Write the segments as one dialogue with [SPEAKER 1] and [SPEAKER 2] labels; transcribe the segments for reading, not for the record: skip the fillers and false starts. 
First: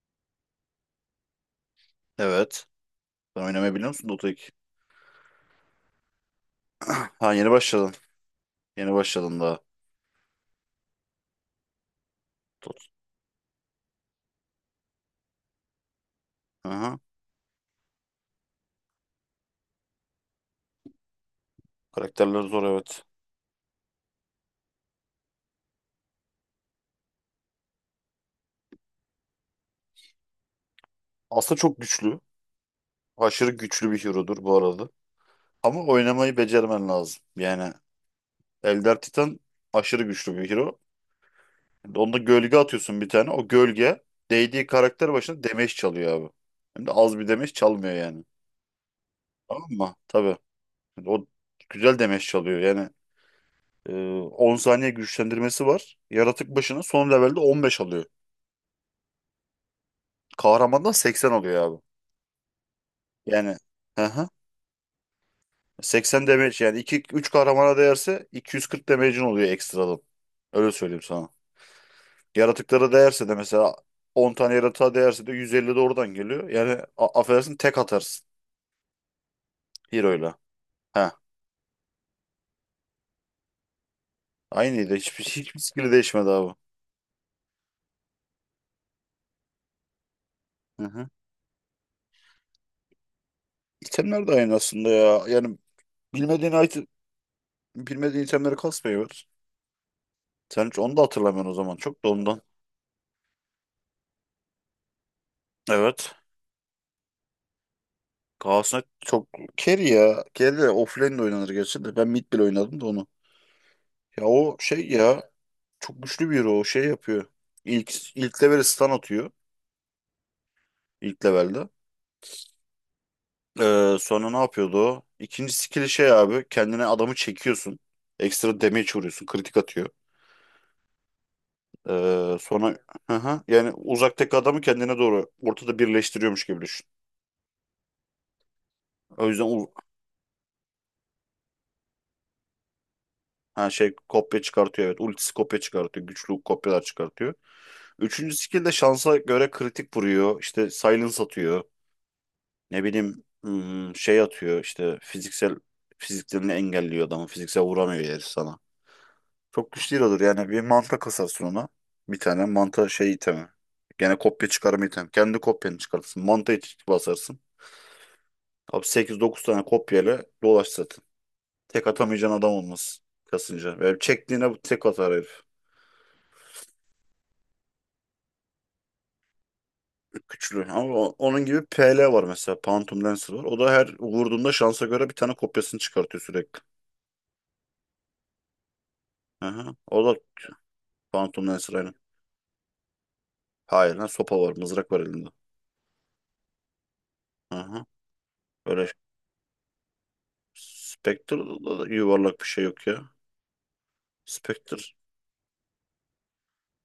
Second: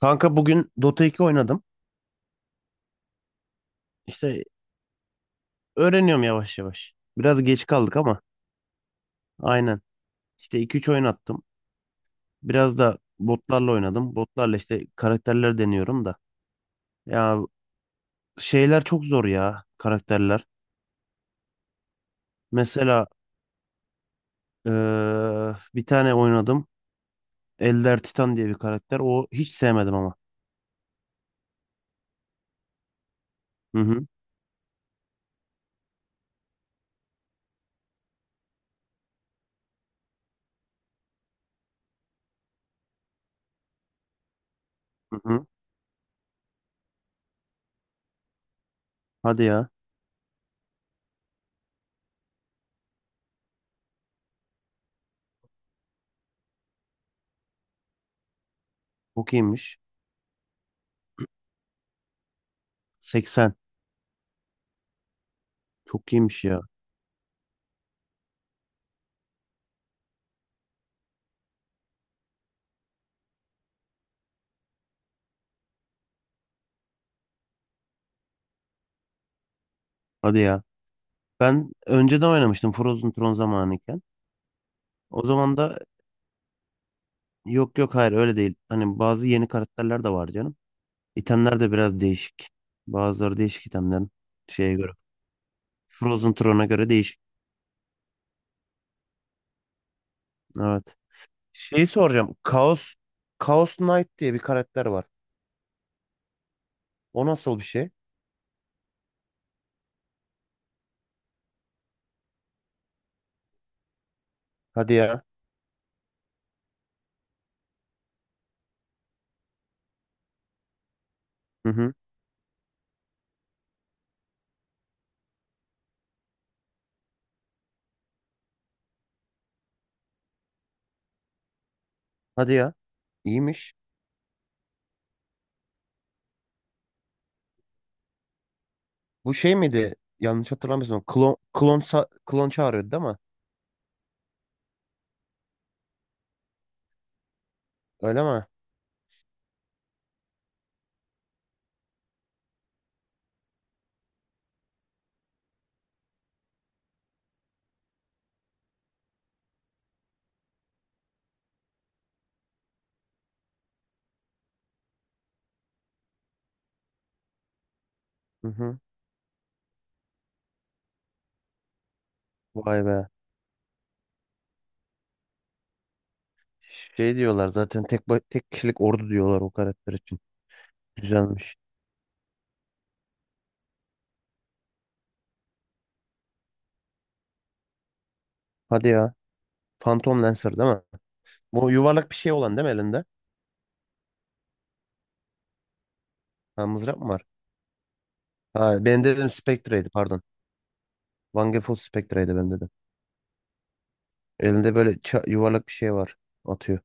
[SPEAKER 1] Kanka bugün Dota 2 oynadım.
[SPEAKER 2] Evet. Sen oynamayı biliyor musun Dota
[SPEAKER 1] İşte
[SPEAKER 2] 2?
[SPEAKER 1] öğreniyorum yavaş yavaş.
[SPEAKER 2] Ha
[SPEAKER 1] Biraz
[SPEAKER 2] yeni
[SPEAKER 1] geç
[SPEAKER 2] başladın.
[SPEAKER 1] kaldık ama
[SPEAKER 2] Yeni başladın daha.
[SPEAKER 1] aynen. İşte iki üç oyun attım. Biraz
[SPEAKER 2] Dota.
[SPEAKER 1] da botlarla oynadım. Botlarla işte karakterler deniyorum da.
[SPEAKER 2] Aha.
[SPEAKER 1] Ya şeyler çok zor ya karakterler.
[SPEAKER 2] Karakterler zor, evet.
[SPEAKER 1] Mesela bir tane oynadım. Elder Titan diye bir karakter. O hiç sevmedim ama.
[SPEAKER 2] Aslında çok güçlü. Aşırı
[SPEAKER 1] Hı
[SPEAKER 2] güçlü bir
[SPEAKER 1] hı,
[SPEAKER 2] hero'dur bu arada. Ama oynamayı becermen lazım. Yani Elder Titan aşırı güçlü bir hero. Onda gölge atıyorsun bir tane. O gölge değdiği karakter
[SPEAKER 1] hı
[SPEAKER 2] başına
[SPEAKER 1] hı.
[SPEAKER 2] damage çalıyor abi. Hem de az bir damage çalmıyor yani.
[SPEAKER 1] Hadi
[SPEAKER 2] Tamam
[SPEAKER 1] ya.
[SPEAKER 2] mı? Tabii. Şimdi o güzel damage çalıyor. Yani e, 10 saniye güçlendirmesi var. Yaratık başına son levelde 15 alıyor.
[SPEAKER 1] Çok iyiymiş.
[SPEAKER 2] Kahramandan 80 oluyor abi.
[SPEAKER 1] 80.
[SPEAKER 2] Yani hı hı.
[SPEAKER 1] Çok
[SPEAKER 2] 80
[SPEAKER 1] iyiymiş ya.
[SPEAKER 2] damage, yani 2 3 kahramana değerse 240 damage'in oluyor ekstradan. Öyle söyleyeyim sana. Yaratıklara değerse de, mesela 10 tane yaratığa değerse de 150 de oradan geliyor. Yani affedersin, tek atarsın hero'yla.
[SPEAKER 1] Hadi ya.
[SPEAKER 2] Ha.
[SPEAKER 1] Ben önceden oynamıştım Frozen Throne zamanıyken.
[SPEAKER 2] Aynıydı. Hiçbir
[SPEAKER 1] O zaman
[SPEAKER 2] hiçbir
[SPEAKER 1] da
[SPEAKER 2] skill'i değişmedi abi.
[SPEAKER 1] yok yok, hayır öyle değil. Hani bazı yeni karakterler de var canım.
[SPEAKER 2] Hı hı.
[SPEAKER 1] İtemler de biraz değişik. Bazıları değişik itemlerin
[SPEAKER 2] İtemler de aynı
[SPEAKER 1] şeye
[SPEAKER 2] aslında
[SPEAKER 1] göre.
[SPEAKER 2] ya. Yani
[SPEAKER 1] Frozen
[SPEAKER 2] bilmediğin
[SPEAKER 1] Throne'a
[SPEAKER 2] item,
[SPEAKER 1] göre değişik.
[SPEAKER 2] bilmediğin itemleri kasmayı ver. Sen hiç onu
[SPEAKER 1] Evet.
[SPEAKER 2] da hatırlamıyorsun o zaman.
[SPEAKER 1] Şeyi
[SPEAKER 2] Çok da
[SPEAKER 1] soracağım.
[SPEAKER 2] ondan.
[SPEAKER 1] Chaos Knight diye bir karakter var.
[SPEAKER 2] Evet.
[SPEAKER 1] O nasıl bir şey?
[SPEAKER 2] Galatasaray çok carry ya. Carry de offlane de oynanır gerçi de. Ben mid bile oynadım da onu. Ya o şey
[SPEAKER 1] Hadi ya.
[SPEAKER 2] ya, çok güçlü bir hero. O şey yapıyor. İlk level'e stun atıyor. İlk levelde.
[SPEAKER 1] Hı hı.
[SPEAKER 2] Sonra ne yapıyordu o? İkinci skill'i şey abi. Kendine adamı çekiyorsun. Ekstra damage vuruyorsun. Kritik atıyor.
[SPEAKER 1] Hadi ya.
[SPEAKER 2] Sonra hı hı, yani
[SPEAKER 1] İyiymiş.
[SPEAKER 2] uzaktaki adamı kendine doğru ortada birleştiriyormuş gibi düşün. O
[SPEAKER 1] Bu
[SPEAKER 2] yüzden
[SPEAKER 1] şey miydi? Yanlış hatırlamıyorsun. Klon çağırıyordu değil mi?
[SPEAKER 2] ha, şey, kopya çıkartıyor, evet. Ultisi kopya çıkartıyor. Güçlü kopyalar çıkartıyor.
[SPEAKER 1] Öyle
[SPEAKER 2] Üçüncü
[SPEAKER 1] mi?
[SPEAKER 2] skill de şansa göre kritik vuruyor. İşte silence atıyor. Ne bileyim, hmm, şey atıyor işte, fiziklerini engelliyor adamı. Fiziksel vuramıyor herif sana. Çok güçlü olur yani, bir manta kasarsın ona. Bir tane manta şey itemi. Gene kopya çıkarma itemi. Kendi kopyanı çıkartırsın. Manta iç basarsın.
[SPEAKER 1] Hı hı.
[SPEAKER 2] Abi 8-9 tane kopyayla dolaş zaten. Tek atamayacağın adam
[SPEAKER 1] Vay
[SPEAKER 2] olmaz
[SPEAKER 1] be.
[SPEAKER 2] kasınca. Ve çektiğine tek atar herif.
[SPEAKER 1] Şey diyorlar zaten tek kişilik ordu diyorlar o karakter için.
[SPEAKER 2] Güçlü. Ama onun
[SPEAKER 1] Güzelmiş.
[SPEAKER 2] gibi PL var mesela. Phantom Lancer var. O da her vurduğunda şansa göre bir tane kopyasını çıkartıyor sürekli.
[SPEAKER 1] Hadi ya.
[SPEAKER 2] Aha. O da
[SPEAKER 1] Phantom Lancer değil mi?
[SPEAKER 2] Phantom
[SPEAKER 1] Bu
[SPEAKER 2] Lancer aynı.
[SPEAKER 1] yuvarlak bir şey olan değil mi elinde?
[SPEAKER 2] Hayır lan, sopa var. Mızrak var elinde.
[SPEAKER 1] Ha mızrak mı var?
[SPEAKER 2] Aha.
[SPEAKER 1] Ha
[SPEAKER 2] Öyle.
[SPEAKER 1] ben dedim Spectre'ydi, pardon. Van Gogh
[SPEAKER 2] Spectre'da da
[SPEAKER 1] Spectre'ydi
[SPEAKER 2] yuvarlak bir
[SPEAKER 1] ben
[SPEAKER 2] şey
[SPEAKER 1] dedim.
[SPEAKER 2] yok ya.
[SPEAKER 1] Elinde böyle
[SPEAKER 2] Spectre.
[SPEAKER 1] yuvarlak bir şey var. Atıyor.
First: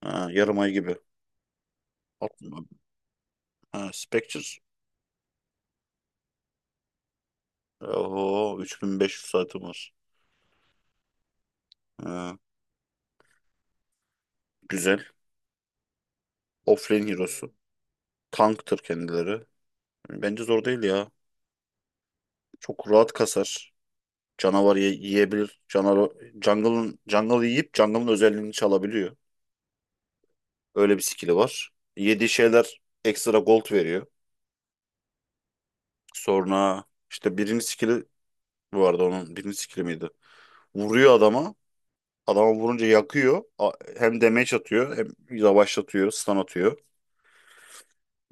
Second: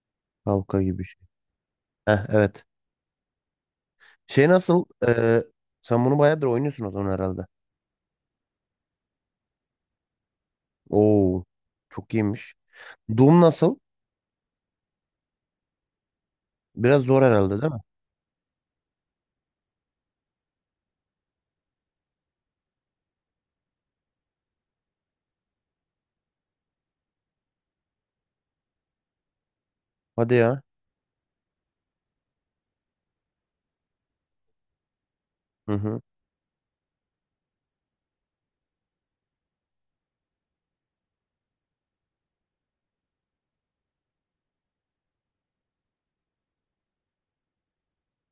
[SPEAKER 2] Ha, yarım ay
[SPEAKER 1] Halka
[SPEAKER 2] gibi.
[SPEAKER 1] gibi bir şey. Heh,
[SPEAKER 2] Atma.
[SPEAKER 1] evet.
[SPEAKER 2] Ha, Spectre.
[SPEAKER 1] Şey nasıl? Sen bunu bayağıdır oynuyorsun o zaman herhalde.
[SPEAKER 2] Oho, 3.500 saatim var.
[SPEAKER 1] Oo, çok
[SPEAKER 2] Ha,
[SPEAKER 1] iyiymiş. Doom nasıl?
[SPEAKER 2] güzel.
[SPEAKER 1] Biraz
[SPEAKER 2] Offlane
[SPEAKER 1] zor
[SPEAKER 2] hero'su.
[SPEAKER 1] herhalde değil mi?
[SPEAKER 2] Tanktır kendileri. Bence zor değil ya. Çok rahat kasar. Canavar yiyebilir. Canavar jungle yiyip jungle'ın özelliğini çalabiliyor.
[SPEAKER 1] Hadi ya.
[SPEAKER 2] Öyle bir skill'i var. Yediği şeyler ekstra gold veriyor.
[SPEAKER 1] Hı hı.
[SPEAKER 2] Sonra işte birinci skill'i, bu arada onun birinci skill'i miydi? Vuruyor adama. Adama vurunca yakıyor. Hem damage atıyor, hem yavaşlatıyor, stun atıyor.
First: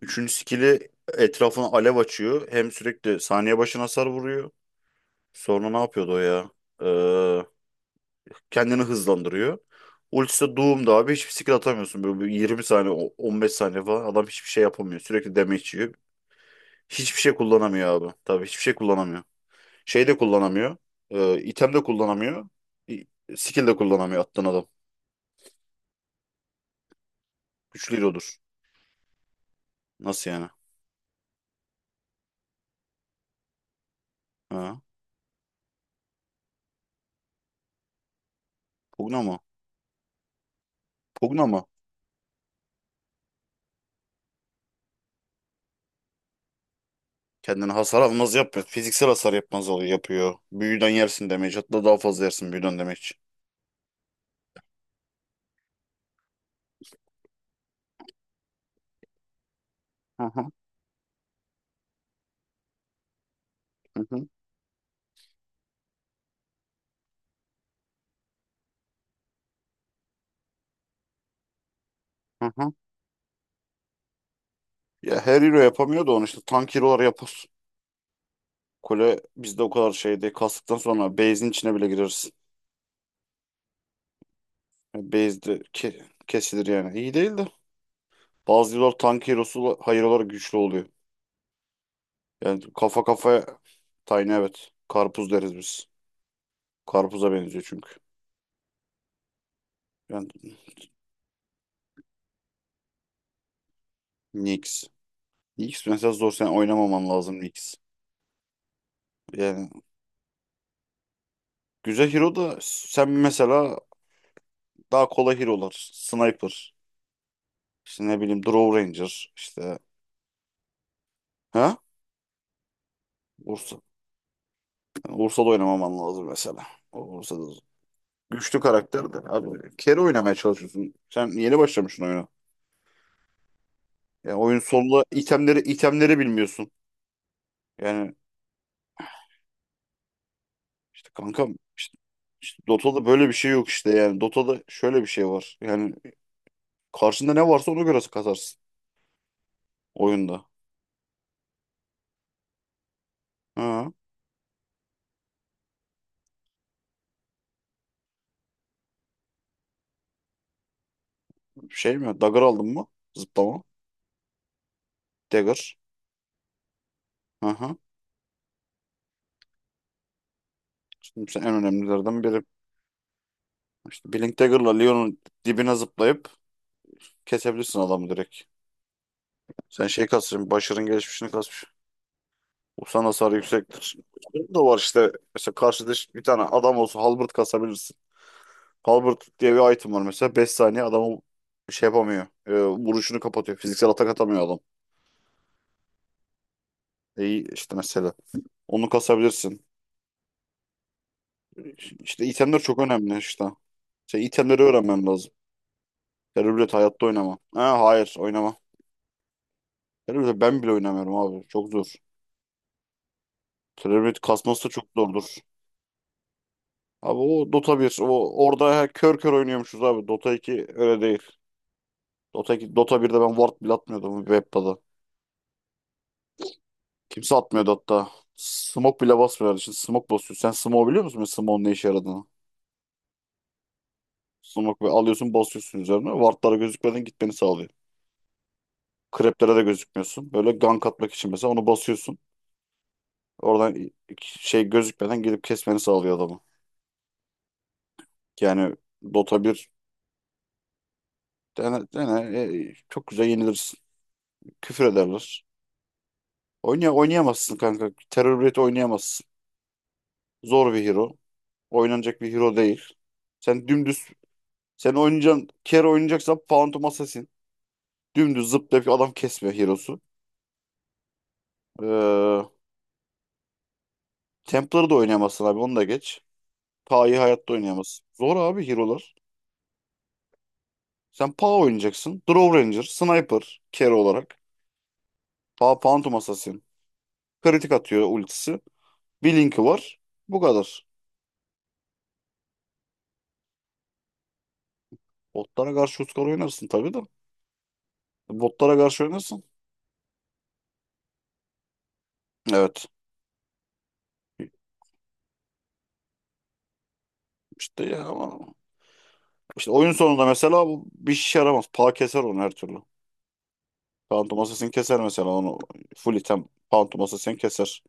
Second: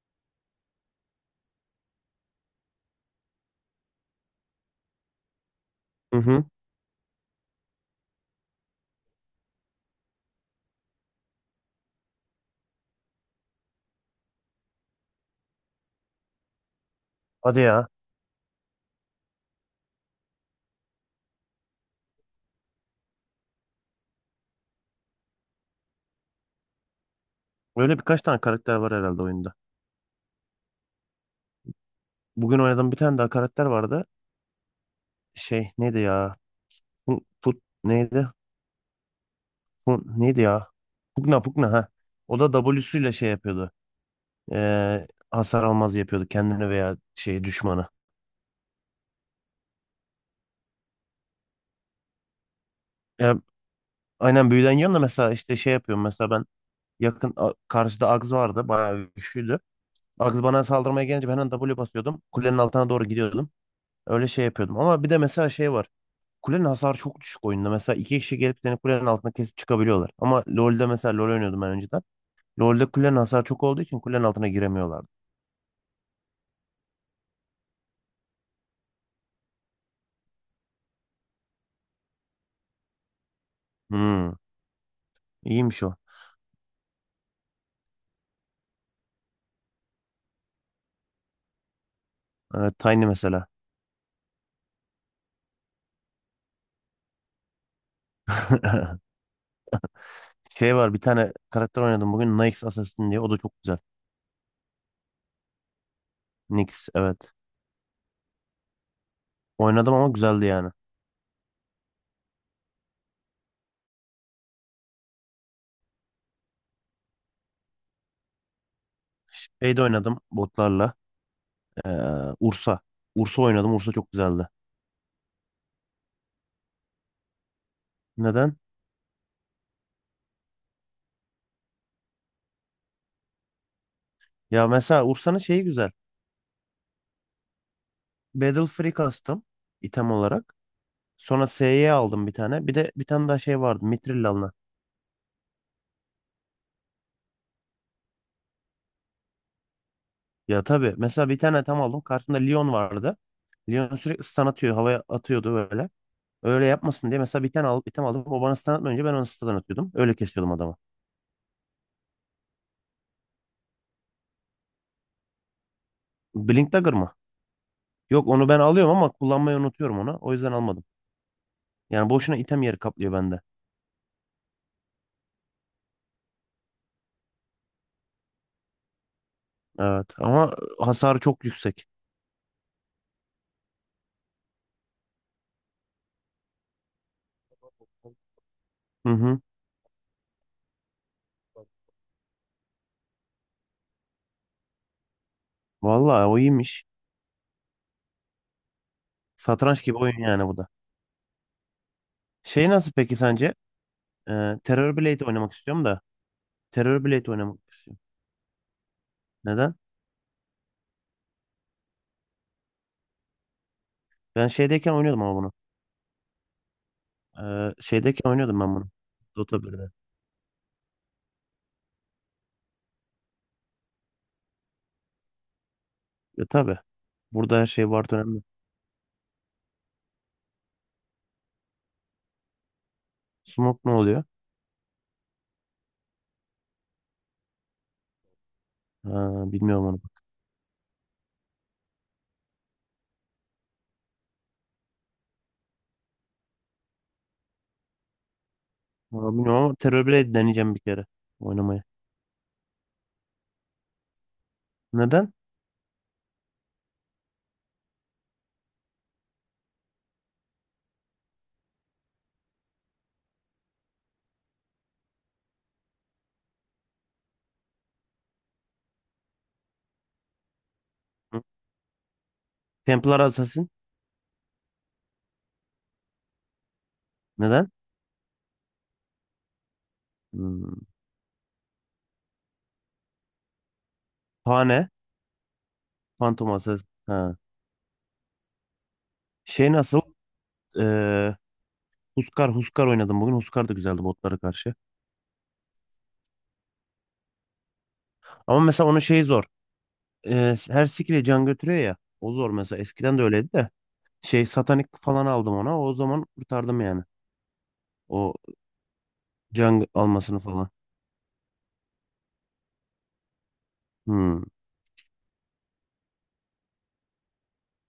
[SPEAKER 2] Üçüncü skill'i etrafına alev açıyor. Hem sürekli saniye başına hasar vuruyor. Sonra ne yapıyordu
[SPEAKER 1] Hı
[SPEAKER 2] o
[SPEAKER 1] hı.
[SPEAKER 2] ya? Ee, Kendini hızlandırıyor. Ultisi de Doom'da abi, hiçbir skill atamıyorsun. Böyle bir 20 saniye, 15 saniye falan adam hiçbir şey yapamıyor. Sürekli damage yiyor. Hiçbir şey
[SPEAKER 1] Hadi
[SPEAKER 2] kullanamıyor
[SPEAKER 1] ya.
[SPEAKER 2] abi. Tabii hiçbir şey kullanamıyor. Şey de kullanamıyor. İtem de kullanamıyor. i- Skill de kullanamıyor attığın adam. Güçlü
[SPEAKER 1] Öyle birkaç
[SPEAKER 2] hero'dur.
[SPEAKER 1] tane karakter var herhalde oyunda.
[SPEAKER 2] Nasıl yani?
[SPEAKER 1] Bugün oynadığım bir tane daha karakter vardı.
[SPEAKER 2] Ha?
[SPEAKER 1] Şey neydi ya? Put, put neydi?
[SPEAKER 2] Pugna mı?
[SPEAKER 1] Bu neydi ya? Pugna,
[SPEAKER 2] Pugna mı?
[SPEAKER 1] Pugna, ha. O da W'suyla şey yapıyordu. Hasar almaz yapıyordu kendini veya şey
[SPEAKER 2] Kendine
[SPEAKER 1] düşmanı.
[SPEAKER 2] hasar almaz yapmıyor. Fiziksel hasar yapmaz oluyor, yapıyor. Büyüden yersin damage. Hatta daha fazla yersin büyüden damage.
[SPEAKER 1] Ya, aynen büyüden yan da mesela işte şey yapıyorum. Mesela ben karşıda Agz vardı. Bayağı güçlüydü.
[SPEAKER 2] Hı hı,
[SPEAKER 1] Agz bana saldırmaya gelince ben hemen W basıyordum. Kulenin altına doğru gidiyordum.
[SPEAKER 2] hı
[SPEAKER 1] Öyle
[SPEAKER 2] hı,
[SPEAKER 1] şey yapıyordum. Ama bir de mesela şey var. Kulenin hasarı çok düşük oyunda. Mesela iki kişi gelip seni kulenin altına kesip çıkabiliyorlar. Ama LoL'de mesela LoL oynuyordum ben önceden.
[SPEAKER 2] hı hı.
[SPEAKER 1] LoL'de kulenin hasarı çok olduğu için kulenin altına giremiyorlardı.
[SPEAKER 2] Ya her hero yapamıyor da onu, işte tank hero'lar yap. Kule bizde o kadar şey değil. Kastıktan sonra base'in içine bile gireriz.
[SPEAKER 1] Hmm,
[SPEAKER 2] Yani base de
[SPEAKER 1] iyiymiş o.
[SPEAKER 2] kesilir yani. İyi değil de. Bazı yıllar tank hero'su hayır olarak güçlü oluyor. Yani
[SPEAKER 1] Evet,
[SPEAKER 2] kafa
[SPEAKER 1] Tiny
[SPEAKER 2] kafaya.
[SPEAKER 1] mesela.
[SPEAKER 2] Tiny, evet. Karpuz deriz biz. Karpuza benziyor çünkü. Yani
[SPEAKER 1] Şey var, bir tane karakter oynadım bugün Nyx Assassin diye, o da çok güzel.
[SPEAKER 2] Nyx. Nyx mesela zor, sen
[SPEAKER 1] Nyx,
[SPEAKER 2] oynamaman
[SPEAKER 1] evet.
[SPEAKER 2] lazım Nyx. Yani
[SPEAKER 1] Oynadım ama güzeldi yani.
[SPEAKER 2] güzel hero da, sen mesela daha kolay hero'lar. Sniper. İşte ne bileyim, Draw Ranger.
[SPEAKER 1] Şey
[SPEAKER 2] İşte.
[SPEAKER 1] de oynadım botlarla.
[SPEAKER 2] Ha?
[SPEAKER 1] Ee, Ursa. Ursa oynadım.
[SPEAKER 2] Ursa.
[SPEAKER 1] Ursa çok güzeldi.
[SPEAKER 2] Ursa da oynamaman lazım mesela. O Ursa da
[SPEAKER 1] Neden?
[SPEAKER 2] güçlü karakter de. Abi kere oynamaya çalışıyorsun. Sen yeni başlamışsın oyuna. Ya oyun
[SPEAKER 1] Ya
[SPEAKER 2] sonunda
[SPEAKER 1] mesela Ursa'nın
[SPEAKER 2] itemleri
[SPEAKER 1] şeyi güzel.
[SPEAKER 2] itemleri bilmiyorsun. Yani
[SPEAKER 1] Battle Free kastım item olarak.
[SPEAKER 2] işte
[SPEAKER 1] Sonra
[SPEAKER 2] kankam,
[SPEAKER 1] S'ye
[SPEAKER 2] işte,
[SPEAKER 1] aldım bir
[SPEAKER 2] işte
[SPEAKER 1] tane. Bir de bir
[SPEAKER 2] Dota'da
[SPEAKER 1] tane
[SPEAKER 2] böyle bir
[SPEAKER 1] daha
[SPEAKER 2] şey
[SPEAKER 1] şey
[SPEAKER 2] yok
[SPEAKER 1] vardı.
[SPEAKER 2] işte yani.
[SPEAKER 1] Mithril alınan.
[SPEAKER 2] Dota'da şöyle bir şey var. Yani karşında ne varsa ona göre kazarsın oyunda.
[SPEAKER 1] Ya tabii mesela bir tane tam aldım. Karşımda Leon vardı.
[SPEAKER 2] Ha,
[SPEAKER 1] Leon sürekli stun atıyor. Havaya atıyordu böyle. Öyle yapmasın diye mesela bir tane alıp bir tane aldım. O bana stun atmayınca ben onu stun atıyordum. Öyle kesiyordum adamı.
[SPEAKER 2] şey mi? Dagger aldın mı? Zıplama. Dagger.
[SPEAKER 1] Blink Dagger mı?
[SPEAKER 2] Hı hı.
[SPEAKER 1] Yok, onu ben alıyorum ama kullanmayı unutuyorum onu. O yüzden almadım.
[SPEAKER 2] Şimdi sen en
[SPEAKER 1] Yani
[SPEAKER 2] önemlilerden
[SPEAKER 1] boşuna
[SPEAKER 2] biri.
[SPEAKER 1] item yeri kaplıyor bende.
[SPEAKER 2] İşte Blink Dagger'la Leon'un dibine zıplayıp kesebilirsin adamı direkt. Sen şey
[SPEAKER 1] Evet
[SPEAKER 2] kasmışsın,
[SPEAKER 1] ama
[SPEAKER 2] Başar'ın
[SPEAKER 1] hasarı
[SPEAKER 2] gelişmişini
[SPEAKER 1] çok
[SPEAKER 2] kasmış.
[SPEAKER 1] yüksek.
[SPEAKER 2] Sen hasar yüksektir. Bu da var işte. Mesela karşıda bir tane adam olsa halberd kasabilirsin.
[SPEAKER 1] Hı
[SPEAKER 2] Halberd
[SPEAKER 1] hı.
[SPEAKER 2] diye bir item var mesela. Beş saniye adamı şey yapamıyor. Vuruşunu kapatıyor. Fiziksel atak atamıyor adam.
[SPEAKER 1] Vallahi o iyiymiş.
[SPEAKER 2] E, işte mesela. Onu kasabilirsin.
[SPEAKER 1] Satranç gibi oyun yani bu da.
[SPEAKER 2] İşte itemler
[SPEAKER 1] Şey
[SPEAKER 2] çok
[SPEAKER 1] nasıl peki
[SPEAKER 2] önemli işte.
[SPEAKER 1] sence?
[SPEAKER 2] İşte itemleri
[SPEAKER 1] Terror
[SPEAKER 2] öğrenmem
[SPEAKER 1] Blade
[SPEAKER 2] lazım.
[SPEAKER 1] oynamak istiyorum da.
[SPEAKER 2] Terörblet
[SPEAKER 1] Terror
[SPEAKER 2] hayatta
[SPEAKER 1] Blade
[SPEAKER 2] oynama.
[SPEAKER 1] oynamak
[SPEAKER 2] Ha,
[SPEAKER 1] istiyorum.
[SPEAKER 2] hayır oynama.
[SPEAKER 1] Neden?
[SPEAKER 2] Terörblet ben bile oynamıyorum abi. Çok zor. Terörblet
[SPEAKER 1] Ben
[SPEAKER 2] kasması da çok
[SPEAKER 1] şeydeyken oynuyordum
[SPEAKER 2] zordur.
[SPEAKER 1] ama bunu.
[SPEAKER 2] Abi o Dota 1.
[SPEAKER 1] Şeydeyken
[SPEAKER 2] O,
[SPEAKER 1] oynuyordum ben
[SPEAKER 2] orada
[SPEAKER 1] bunu.
[SPEAKER 2] kör kör
[SPEAKER 1] Dota
[SPEAKER 2] oynuyormuşuz
[SPEAKER 1] 1'de.
[SPEAKER 2] abi. Dota 2 öyle değil. Dota, Dota 1'de ben ward bile atmıyordum Webda'da.
[SPEAKER 1] E tabi.
[SPEAKER 2] Kimse
[SPEAKER 1] Burada her
[SPEAKER 2] atmıyordu
[SPEAKER 1] şey
[SPEAKER 2] hatta.
[SPEAKER 1] var önemli.
[SPEAKER 2] Smoke bile basmıyorlar. Şimdi smoke basıyor. Sen smoke biliyor musun? Smoke'un ne işe yaradığını.
[SPEAKER 1] Smoke ne oluyor?
[SPEAKER 2] Smoke böyle alıyorsun, basıyorsun üzerine. Ward'lara gözükmeden gitmeni sağlıyor.
[SPEAKER 1] Ha,
[SPEAKER 2] Creep'lere de
[SPEAKER 1] bilmiyorum onu.
[SPEAKER 2] gözükmüyorsun. Böyle gank atmak için mesela onu basıyorsun. Oradan şey, gözükmeden gelip kesmeni sağlıyor adamı. Yani
[SPEAKER 1] Ama
[SPEAKER 2] Dota
[SPEAKER 1] bilmiyorum,
[SPEAKER 2] bir
[SPEAKER 1] ama Terror Blade deneyeceğim bir kere
[SPEAKER 2] dene,
[SPEAKER 1] oynamaya.
[SPEAKER 2] çok güzel yenilirsin. Küfür
[SPEAKER 1] Neden?
[SPEAKER 2] ederler. Oynayamazsın kanka. Terör Raid oynayamazsın. Zor bir hero. Oynanacak bir hero değil. Sen dümdüz. Sen oynayacaksın. Kero oynayacaksan Phantom Assassin. Dümdüz zıplayıp adam kesmiyor Hero'su.
[SPEAKER 1] Hı?
[SPEAKER 2] Ee,
[SPEAKER 1] Templar Assassin.
[SPEAKER 2] Templar'ı da oynayamazsın abi, onu da geç. Pa'yı hayatta
[SPEAKER 1] Neden?
[SPEAKER 2] oynayamazsın. Zor abi Hero'lar.
[SPEAKER 1] Hmm.
[SPEAKER 2] Sen Pa oynayacaksın. Draw Ranger, Sniper, Kero olarak.
[SPEAKER 1] Pane.
[SPEAKER 2] Pa Phantom
[SPEAKER 1] Phantom
[SPEAKER 2] Assassin.
[SPEAKER 1] Assassin. Ha.
[SPEAKER 2] Kritik atıyor ultisi. Bir linki
[SPEAKER 1] Şey
[SPEAKER 2] var.
[SPEAKER 1] nasıl?
[SPEAKER 2] Bu kadar.
[SPEAKER 1] Ee, Huskar oynadım bugün. Huskar da güzeldi botlara karşı.
[SPEAKER 2] Botlara karşı Uskar oynarsın tabii de.
[SPEAKER 1] Ama
[SPEAKER 2] Botlara
[SPEAKER 1] mesela onun
[SPEAKER 2] karşı
[SPEAKER 1] şeyi
[SPEAKER 2] oynarsın.
[SPEAKER 1] zor. Her skill'e can götürüyor ya. O zor mesela.
[SPEAKER 2] Evet.
[SPEAKER 1] Eskiden de öyleydi de. Şey, satanik falan aldım ona. O zaman kurtardım yani.
[SPEAKER 2] İşte ya
[SPEAKER 1] O
[SPEAKER 2] ama işte
[SPEAKER 1] can
[SPEAKER 2] oyun sonunda
[SPEAKER 1] almasını
[SPEAKER 2] mesela
[SPEAKER 1] falan.
[SPEAKER 2] bu bir şey yaramaz. Pa keser onu her türlü.
[SPEAKER 1] Hmm.
[SPEAKER 2] Pantoması sen keser mesela onu. Full item Pantoması sen keser.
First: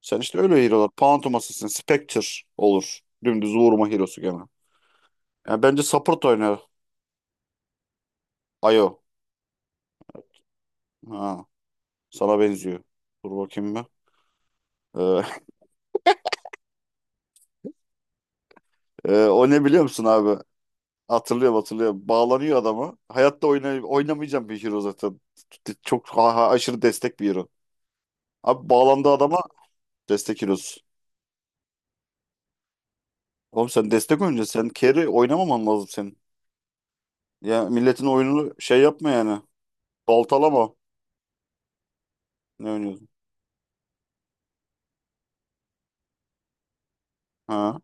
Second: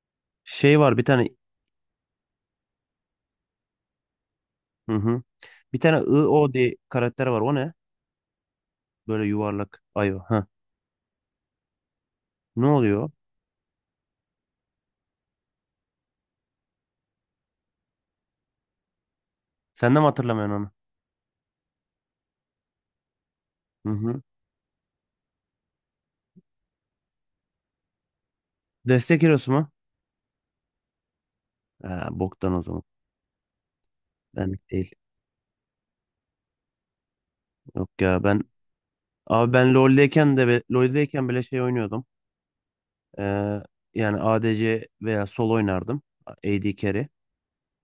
[SPEAKER 2] Sen işte öyle
[SPEAKER 1] Şey
[SPEAKER 2] hero'lar.
[SPEAKER 1] var bir tane.
[SPEAKER 2] Pantoması sen Spectre olur. Dümdüz vurma hero'su gene.
[SPEAKER 1] Hı hı.
[SPEAKER 2] Yani
[SPEAKER 1] Bir
[SPEAKER 2] bence
[SPEAKER 1] tane I
[SPEAKER 2] support
[SPEAKER 1] O
[SPEAKER 2] oynar.
[SPEAKER 1] diye karakter var. O ne?
[SPEAKER 2] Ayo.
[SPEAKER 1] Böyle yuvarlak. Ayo. Ha.
[SPEAKER 2] Ha, sana
[SPEAKER 1] Ne
[SPEAKER 2] benziyor.
[SPEAKER 1] oluyor?
[SPEAKER 2] Dur bakayım bir. Ee, o ne biliyor
[SPEAKER 1] Sen de
[SPEAKER 2] musun
[SPEAKER 1] mi
[SPEAKER 2] abi?
[SPEAKER 1] hatırlamıyorsun onu?
[SPEAKER 2] Hatırlıyorum. Bağlanıyor adamı. Hayatta
[SPEAKER 1] Hı hı.
[SPEAKER 2] oynamayacağım bir hero zaten. Çok aşırı destek bir hero. Abi bağlandığı
[SPEAKER 1] Destek
[SPEAKER 2] adama
[SPEAKER 1] hero'su mu?
[SPEAKER 2] destek hero'su.
[SPEAKER 1] Ha, boktan o zaman.
[SPEAKER 2] Oğlum sen destek oyuncu,
[SPEAKER 1] Benlik değil.
[SPEAKER 2] carry oynamaman lazım senin. Ya
[SPEAKER 1] Yok
[SPEAKER 2] milletin
[SPEAKER 1] ya, ben,
[SPEAKER 2] oyununu şey yapma yani.
[SPEAKER 1] abi ben LoL'deyken de
[SPEAKER 2] Baltalama.
[SPEAKER 1] LoL'deyken bile şey oynuyordum.
[SPEAKER 2] Ne oynuyorsun?
[SPEAKER 1] Ee, Yani ADC veya sol oynardım. AD carry.
[SPEAKER 2] Ha.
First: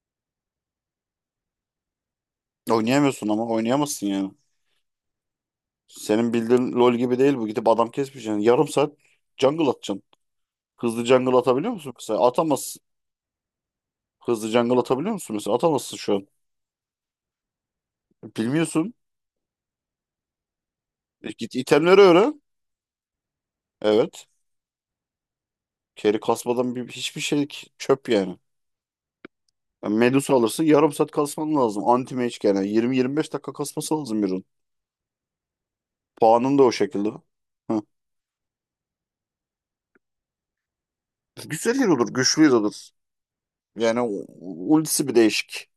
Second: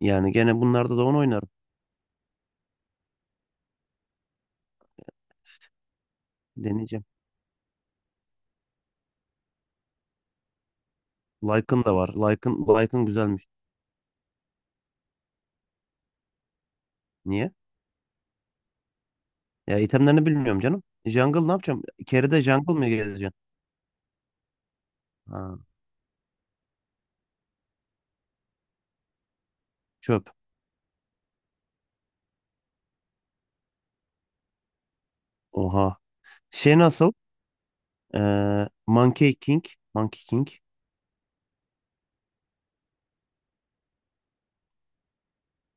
[SPEAKER 1] Yani gene bunlarda da onu oynarım.
[SPEAKER 2] Oynayamıyorsun, ama oynayamazsın yani. Senin bildiğin LoL
[SPEAKER 1] Deneyeceğim.
[SPEAKER 2] gibi değil bu. Gidip adam kesmeyeceksin. Yani yarım saat jungle atacaksın. Hızlı jungle atabiliyor
[SPEAKER 1] Lycan da
[SPEAKER 2] musun
[SPEAKER 1] var.
[SPEAKER 2] mesela?
[SPEAKER 1] Lycan,
[SPEAKER 2] Atamazsın.
[SPEAKER 1] Lycan güzelmiş.
[SPEAKER 2] Hızlı jungle atabiliyor musun mesela? Atamazsın şu an.
[SPEAKER 1] Niye?
[SPEAKER 2] Bilmiyorsun.
[SPEAKER 1] Ya itemlerini bilmiyorum canım. Jungle ne
[SPEAKER 2] Git
[SPEAKER 1] yapacağım?
[SPEAKER 2] itemleri öğren.
[SPEAKER 1] Carry'de jungle mı gezeceksin?
[SPEAKER 2] Evet.
[SPEAKER 1] Ha,
[SPEAKER 2] Carry kasmadan bir, hiçbir şey çöp yani. Yani
[SPEAKER 1] çöp.
[SPEAKER 2] Medusa alırsın, yarım saat kasman lazım. Anti mage yani 20-25 dakika kasması lazım birinin.
[SPEAKER 1] Oha.
[SPEAKER 2] Puanın da o
[SPEAKER 1] Şey
[SPEAKER 2] şekilde.
[SPEAKER 1] nasıl?
[SPEAKER 2] Hı.
[SPEAKER 1] Ee, Monkey King. Monkey King.
[SPEAKER 2] Güzel yer olur, güçlü yer olur. Yani ultisi bir değişik.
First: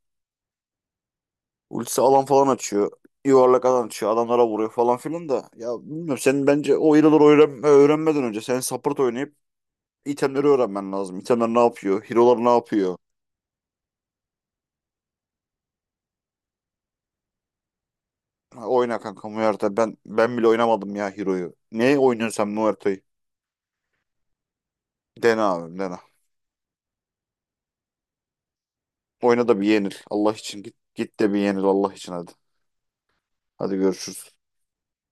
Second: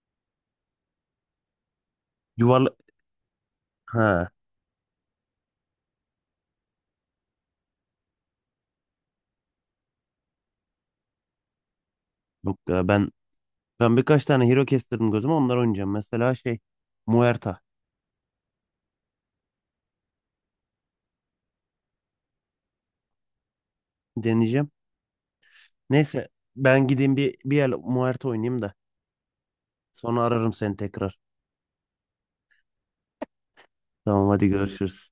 [SPEAKER 2] Ultisi alan falan
[SPEAKER 1] Yuvarla,
[SPEAKER 2] açıyor. Yuvarlak alan açıyor.
[SPEAKER 1] ha
[SPEAKER 2] Adamlara vuruyor falan filan da. Ya bilmiyorum, senin bence o hero'ları öğrenmeden önce sen support oynayıp itemleri öğrenmen lazım. İtemler ne yapıyor? Hero'lar ne
[SPEAKER 1] yok ya,
[SPEAKER 2] yapıyor?
[SPEAKER 1] ben birkaç tane hero kestirdim gözüme, onlar oynayacağım. Mesela şey, Muerta
[SPEAKER 2] Ha, oyna kanka Muerta. Ben bile oynamadım ya hero'yu. Ne oynuyorsun sen Muerta'yı?
[SPEAKER 1] deneyeceğim.
[SPEAKER 2] Dene abi dene.
[SPEAKER 1] Neyse, ben gideyim bir el Muerta oynayayım da
[SPEAKER 2] Oyna da bir yenil.
[SPEAKER 1] sonra
[SPEAKER 2] Allah
[SPEAKER 1] ararım
[SPEAKER 2] için git.
[SPEAKER 1] seni
[SPEAKER 2] Git
[SPEAKER 1] tekrar.
[SPEAKER 2] de bir yenil Allah için, hadi. Hadi
[SPEAKER 1] Tamam,
[SPEAKER 2] görüşürüz.
[SPEAKER 1] hadi görüşürüz.